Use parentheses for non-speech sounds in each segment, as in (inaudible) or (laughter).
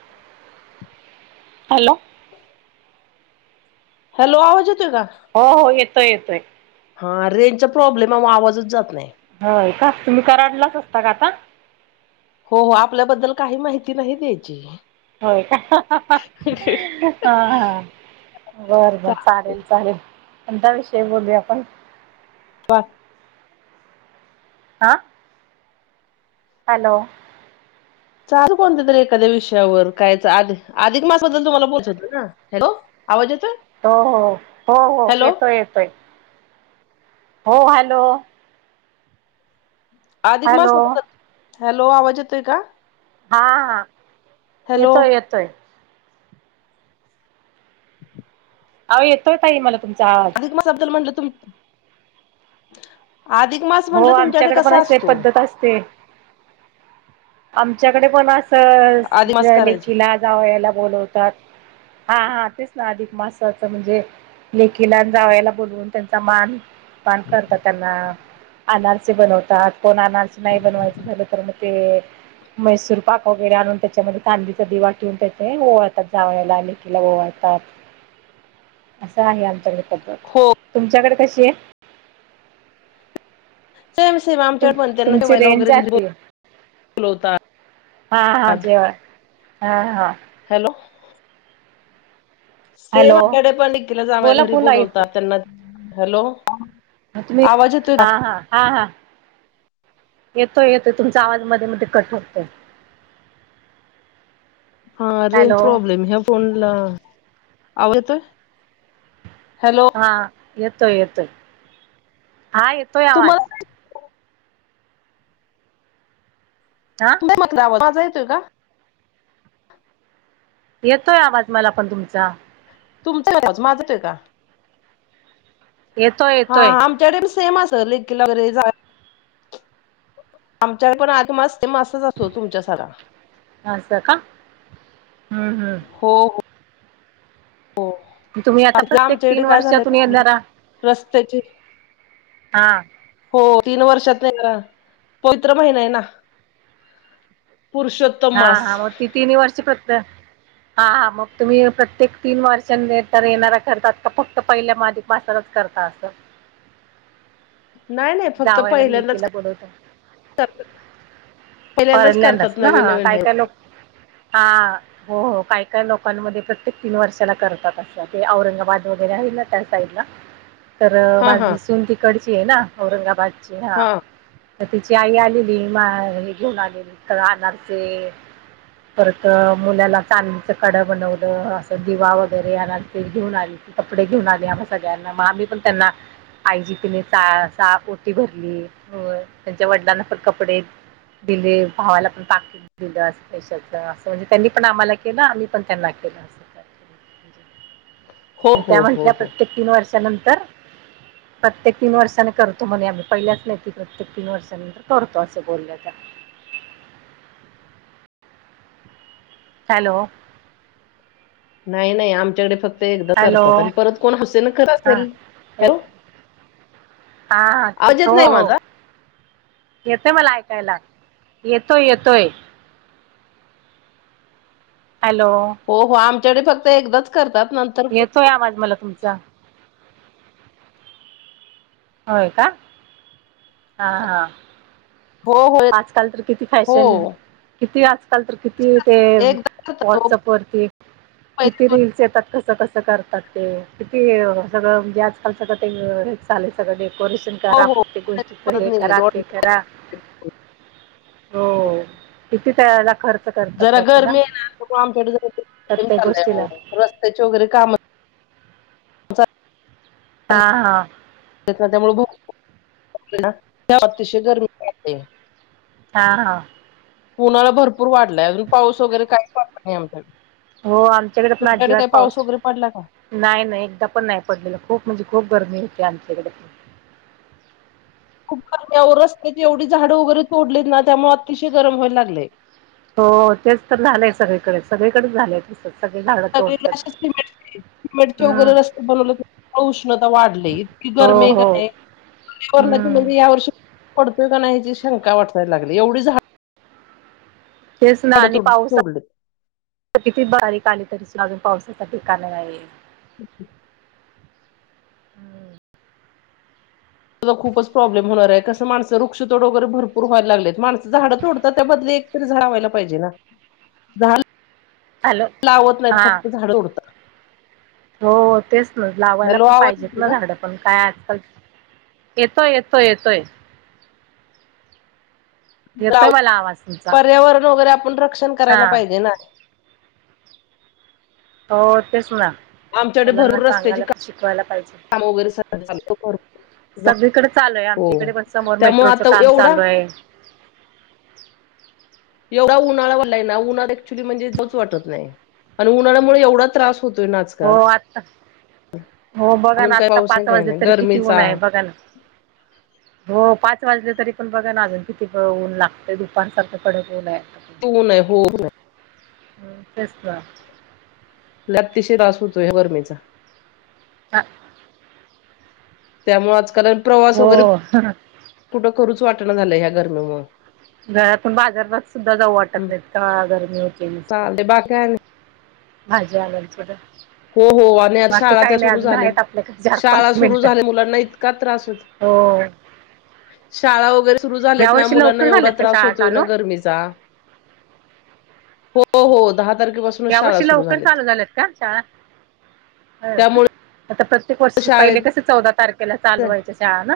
(inaudible) Hello. Hello आवाज येतो आहे का? हो हो येतोय येतोय. हा रेंजचा प्रॉब्लेम आहे मग, आवाजच जात नाही. होय काय तुम्ही कराडलाच असता का आता? हो हो आपल्याबद्दल काही माहिती नाही द्यायची. होय का. हा हा बरं बर चालेल चालेल पण त्या विषयी बोलू आपण. वा. हा. हॅलो. चालू कोणते तरी एखाद्या विषयावर कायच आध आधिक मास बद्दल तुम्हाल?, पोचायचे ना, हो आवाज येतोय. हो हो हो हो हॅलो येतोय येतोय. हो हॅलो. अधिक मास हॅलो हॅलो आवाज येतोय का? हा हा हॅलो येतोय येतोय. अह येतोय ताई मला तुमचा आवाज. अधिक म सबदल म्हटलं तु्ही आधिक मास. हो म्हटलं तुमच्याकडे आमच्याकडे पण कसा असे असतो? पद्धत असते. आमच्याकडे पण असं अधिक मास करायचा लेकीला जावयाला बोलावतात हा हा तेच अधिक मासाच म्हणजे लेकीला जावयाला बोलून त्यांचा मान पान करतात. त्यांना अनारचे बनवतात कोण आनारचे नाही बनवायचं झालं तर मग ते मैसूर पाक वगैरे आणून त्याच्यामध्ये चांदीचा, दिवा ठेवून त्याचे ओवळतात जावयाला लेकीला ओवाळतात. असा आहे आमच्या पद्धत. हो. तुमच्याकडे कशी हाय सेम सेम आहे आमच्याकड पण त्यांना तुमची जेवायला रेंज वगैरे घरी जाते बोलतात. हा हां जेवाय हा हां. हॅलो. सेम हॅलो आपल्याकडे लेकीला, जावयाला बोला घरी बोला येतो बोलावतात त्यांना हॅलो. आ तुम्ही आवाज येतोय हा का? हा. हा हा येतोय येतोय तुमचा आवाज मध्ये मध्ये कट होतोय. (inaudible) हा रेंज हॅलो प्रॉब्लेम ह्या व फोनला आवाज येतोय हॅलो. हा येतोय येतोय हा येतोय आवाज. तुम्हाला हा माझा येतोय का (unintelligible) येतोय आवाज मला पण तुमचा. तुमचा येतोय का माझाच येतोय (unintelligible) येतोय हा येतोय आमच्याकडे पण सेम अस लेकीला वगैरे जा आमच्या पण आध, मास ते मास असतो तुमच्या सारा ह अस का ह् ह्. हो हो. तुम्ही आता आ प्रत्येक आमच्याकडे तीन काय झालंय वर्षातून येणारा प्रॉब्लेम रस्त्याचे हा हो तीन वर्षात न पवित्र महिना आहे ना. पुरुषोत्तम हा मास. हा मग ती तिनही वर्ष फत हा हा मग तुम्ही प्रत्येक तीन वर्ष तर येणार करतात का फक्त पहिल्या अधिक बसरच करत असं. नाही नाही फक्त जावायला पहिल्यांदाच लेकीला बोलवतात. पहिल्यांदाच करतात ना नवीन नवीन काय आहे. काय लोक हा. हो हो काय काय लोकांमध्ये प्रत्येक तीन वर्षाला करतात असं ते औरंगाबाद वगैरे आहे. ना त्या साईडला. तर हा हा माझी सून तिकडची आहे. ना औरंगाबादची हा. तर तिची आई आलेली म हे घेऊन आलेली अनारसे. परत मुलाला चांदीचं कड बनवलं असं दिवा वगैरे ना ते घेऊन आली. कपडे घेऊन आले आम्हा सगळ्यांना मग आम्ही पण त्यांना आईची तिने सा ओटी भरली त्यांच्या वडिलांना पण कपडे. दिले भावाला पण पाकीट दिलं पैशाच असं म्हणजे त्यांनी पण आम्हाला केलं आम्ही पण त्यांना केलं अस. हो (inaudible) त्या हो हो म्हणल्या हो. प्रत्येक तीन वर्षानंतर प्रत्येक तीन वर्षांनी करतो. त्या म्हणे आम्ही पहिलेच लेकीच्या तीन वर्षानंतर करतो अशा बोललेल्या. हॅलो. नाही नाही आमच्याकडे फक्त. ते एकदा हॅलो करतात आणि परत कोण हौसेनंकरत हां असेल हो. हा हा तेच येत हो नाही हो. माझा येतोय मला ऐकायला येतोय येतोय. हॅलो. हो हो आमच्याकडे फक्त एकदाच करतात नंतर येतो आवाज मला तुमचा. होय का! हा हा हो होय आजकाल तर किती फॅशन किती आज आजकाल तर किती ते एकदा करतात हो वॉट्सअप वरती किती पहिले रीलस येतात कस कस करतात ते किती हे सगळं म्हणजे आजकालच ते हे झाले सगळं डेकोरेशन हो करा हो प्रत्येक गोष्टी तर परत हे निघाले करा ते दोन. करा हो किती त्याला खर्च करतात जरा लोक ना गरमी आहे ना आमच्याकडे प्रत्येक चालले ओ गोष्टीला रस्त्याचे वगैरे काम हां हां त्यामुळे ते अतिशय गरमीते हा हा उन्हाळा भरपूर वाढलाय अजून पाऊस वगैरे काही पडत नाही आमच्याकडे हो आमच्याकडे पण तुमच्याकडे अजिबात काही पाऊस वगैरे पडला का नाही नाही एकदा पण नाही पडलेलं खूप म्हणजे खूप गरमी होती आमच्याकडे खूप गरमवर रस्ते एवढी झाडं वगैरे तोडलेत ना त्यामुळे अतिशय गरम व्हायला लागले. हो तेच तर झालंय सगळीकडे सगळीकडेच झालंय तसच सगळीकडे असचं सिमेटचे हम्म वगैरे रस्ते बनवले उष्णता वाढली इतकी हो गरमी आहे हो क नी पर्यावरणाची हम्म म्हणजे या वर्षी पडतोय का नाहीची शंका वाटायला लागली एवढी झाडे तेच ना आणि तोड पाऊसात तोडलीत. किती बारीक आली तरी सुद्धा अजून पावसाच ठिकाण नाही. (unintelligible) हम् त खूपच प्रॉब्लेम होणार आहे कसं माणसं वृक्षतोड वगैरे भरपूर व्हायला लागलेत माणसं झाडं तोडतात त्या बदली एक झाड लावायला पाहिजे ना हॅलो लावत नाहीत हा फक्त झाड उडत हो तेच ना लावायला पण आवाज पाहिजेत ना येतोय झाडं पण काय आजकाल येतोय येतोय येतोय जा येतोय मला आवाज तुमचा पर्यावरण वगैरे आपण रक्षण करायला हा पाहिजे ना हो ते सुना आमच्याकडे मलांना भरपूर रस्त्याची सांगायला शिकवायला पाहिजे काम वगैरे सगळं चालू भरपूर सगळीकडे चालू आहे हो आमच्या इकडे बस समोर त्यामुळे मेट्रोचं आता काम एवढा चालू आहे एवढा उन्हाळाला ना उन्हाळा ऍक्च्युली म्हणजेच वाटत नाही आणि उन्हाळ्यामुळे एवढा त्रास होतो ना हो आजकाल आत्ता हो बघा अजून ना काही आता पाऊस नाही पाच काही वाजले नाही तरी किती गरमीचा ऊन आहे बघा ना हो पाच वाजले तरी पण बघा ना अजून किती ऊन लागते दुपार सारं कडक ऊन आहे तऊ नाहीय होऊनय ह तेच ल अतिशय राास होतो ह्या गरमेचा हा त्यामुळे आजकाल प्रवास वगैरे हो कुठं करूच वाटणं झालं ह्या गरमीमुळ घरातून बाजारलाच सुद्धा जाऊ वाटत नाही इतका गरमी होते नुसत चालतंय बाकी काय नाही भाजी आणायला सुद्धा हो हो आणि आज बाकी शाळा काही त्या नाही सुरू अजून आहेत झाल्यात आपल्याकडे चार शाळा पाच सुरू मिनिटं झाल्या मुलांना इतका त्रास होत हो शाळा वगैरे सुरू या झाल्यात ना वर्षी मुलांना लवकर एवढा झाल्यात का त्रास शाळा होतोय ना चालू? गर्मीचा हो हो दहा तारखेपासून यावर्षी लवकर चालू झाल्यात का शाळा त्यामुळे आता प्रत्येक वर्षी पहिले शाळेत कसे चौदा तारखेला चालू व्हायच्या शाळा ना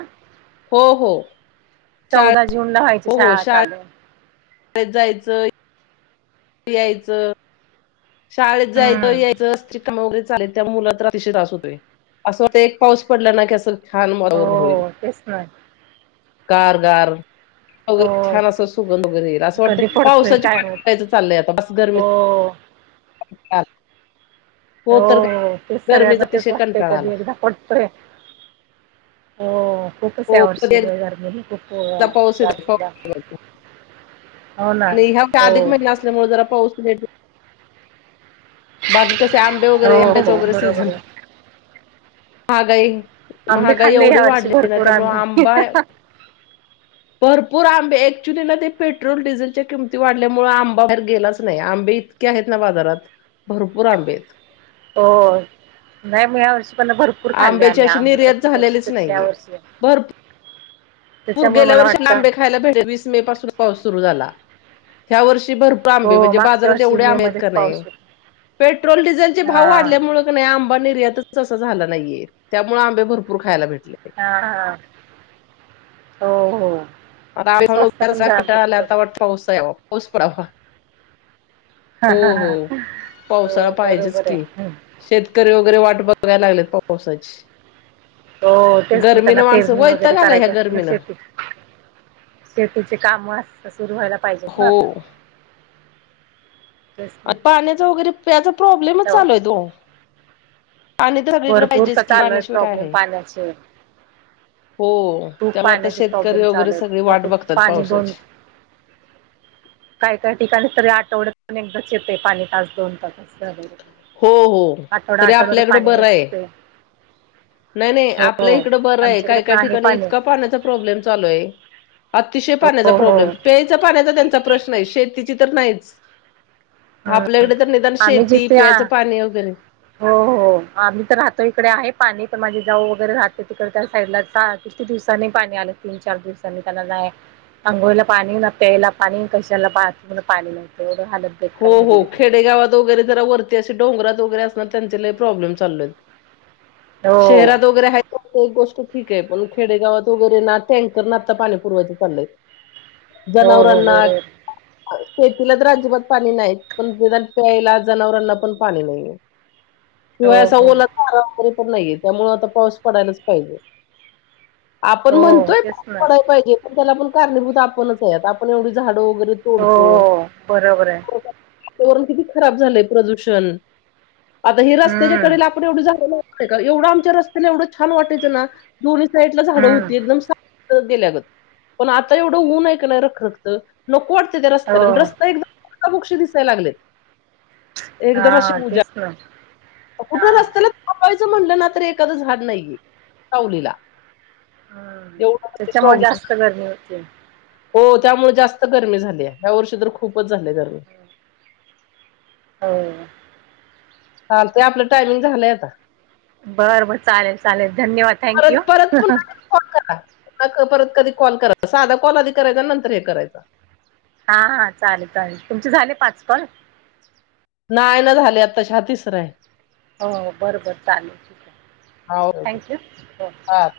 हो हो शाळे चौदा जून ला व्हायचं हो हो शाळ शाळेत चालू. जायचं. यायचं शाळेत जायचं हम्म. यायचं अस वरे चाले त्या मुलाशतो अस एक पाऊस पडला ना असं छान मारवर होईल, हो तेच ना. कारगार वगैरे हो. छान असं सुगन वगैरे येईल असं कधी वाटत पडतोय पावसाची काय माहित? पारायचं चाललंय आता ब गरमी हो. हा. हो तेच सगळ्यांना गरमीचा तेच अतिशय वाटतेय कंटाळा कधी आला एकदा पटतोय. हो खूपच हो कधी यावर्षी एकदा (unintelligible) खूप पाऊस येतो राजला पाऊस बघायचा आणि ह्या अधिक महिन्या असल्यामुळे जरा पाऊस बाकी कसे आंबे वगैरे हो हो आंब्याचं वगैरे बरोबर सीझन, आहे. महागाई आंबे महागा खाल्ले एवढी या वर्षी वाढलेली ना भरपूर त्यामु आम्ही. आंबा भरपूर आंबे ऍक्च्युली ना ते पेट्रोल डिझेलच्या किमती वाढल्यामुळे आंबा बाहेर गेलाच नाही आंबी आहेत ना बाजारात भरपूर आंबे आहेत. हो नाही मी या पण भरपूर खाल्ले आंब्याची आम्ही अशी आंबट निर्यात प्रत्येक वर्षी झालेलीच कक्ष नाहीये वर्षी. पूर त्याच्यामुळे गेल्या मला वर्षी वाटतं लांबे खायला भेटले वीस मे पासून पाऊस सुरु झाला, या वर्षी भरपूर आंबे हो म्हणजे मागच्या बाजारात वर्षी एवढे मे आंब आहेत मध्येच का पाऊस नाही होता पेट्रोल डिझेलचे भाव हा वाढल्यामुळे नाही आंबा निर्यातच अस झाला नाहीये त्यामुळे आंबे भरपूर खायला भेटले. हा हा, हो हो. आम स्वस्त पण जाम होत म्हणरकटला सगळं आता वाट पाऊसवा पाऊस पडावा. हा हो हा हो हा हो पावसाळा पाहिजेच बरोबर की. आहे शेतकरी वगैरे वाट बघायला लागलेत पावसाची. हो तेच ना त्यांना गरमीनं माणसं पेरणी वगैरे वैताग आलाय ह्या करायची असते ना गरमीनं शेती. शेतीचे काम अस सुरू व्हायला पाहिजेत ना हो आता. तेच ना पाण्याचा वगैरे त्याचा प्रॉब्लेमच तेव्हा चालू आहे तो. पाणी तर सगळीकडे भरपूर का पाहिजेच की चालोय पाण्याशिवाय काय प्रॉब्लेम आहे पाण्याचे हो खूप त्यामुळे आता पाण्याचे शेतकरी प्रॉब्लेम वगैरे चालू सगळी वाट आहेत बघतात पाणी दोन पावसाची (inaudible) काय काय ठिकाणी तरी आठवडतण एकदाचेते पाणी तास दोन तास असगैर. हो हो तरी आपल्याकडं बर आहे. नसते नाही नाही हो आपल्या इकडं बरं आहे आमच्याकडे काय पण काय आहे ठिकाणी पाणी इतका पाण्याचा प्रॉब्लेम चालू आहे. अतिशय पाण्याचा हो हो प्रॉब्लेम पे पाण्याचा त्यांचा प्रश्न आहे शेती तर नाही हम्म. आपल्याकडे तर निदान शे आम्ही जिथे आ हो हो. आम्ही तर राहतो इकडे आहे पाणी तर माझे जाऊ वगैरे राहते तिकडे त्या साईडला किती दिवसाांनी पाणी आलं तीन चार दिवसांनी त्यांना जाय अंघोळीला पाणी ना प्यायला पाणी कशाला बाथरूमला पाणी लावतं एवढं हलत हो हो खेडेगावात वगैरे जरा वरती अे डोंगरात वगैरे असणार त्यांच्याही प्रॉब्लेम चालू आहेत. हो शेहरात वगैरे ह एक गोष्ट ठीक आहे पण खेडेगावात वगैरे ना टँकर ना आता पाणी पुरवच चाललंय. हो हो जनावरांना बरोबर शेतीला तर आजीब पाणी नाही पण प्यायला जनावरांना पण पाणी नाहीय शिवाय हो असा हो ओला (unintelligible) पण नाहीये त्यामुळे आता पाऊस पडायलाच पाहिजे आपण हो म्हणतोय तेच ना पडयला पाहिजे. पण त्याला आपण कारणीभूत आपणच आहे आपण एवढी झाडं वगैरे तोडतो. हो बरोबर आहे. वरण किती खराब झालंय प्रदूषण, आता हे हम्म रस्त्याच्याकडे ला (unintelligible) एवढं आमच्या रस्त्याला एवं छान वाटयचं ना दो साईड ला झाडं हम्म होती एकदम गेल्यागत, पण आता एवढं ऊन ऐ का नाही रखरखत नको वाटते त्या रस्त्याला हो रस्ता एक (unintelligible) दिसाय लागलय. एकदम असे हा उजा, तेच ना हा कुठ रसत्या ला आपपायचं म्हणलं ना तर एखादं झाड नाहीये, सावलीला. हम्म तेवढा ते त्याच्यामुळे प्रॉब्लेम जास्त गरमी होते हो त्यामुळे जास्त गर्मी झाल्या ह्या वर्षी तर खूपच झाल्या गरमी. हो. चालतंय आपलं टायमिंग झालंय आता. बर बर चालेल चालेल धन्यवाद थँक परत यू. परत (unintelligible) परत कधी कॉल करा साधा कॉल आधी करायचा नंतर हे करायच. हा हा चालेल चालेल तुमचे झाले पाच कॉल. नाहीय ना झाली आताश हा तिसर आहे. हो बरं बरं चालेल, हा ओके ओके थँक्यू, हो. हा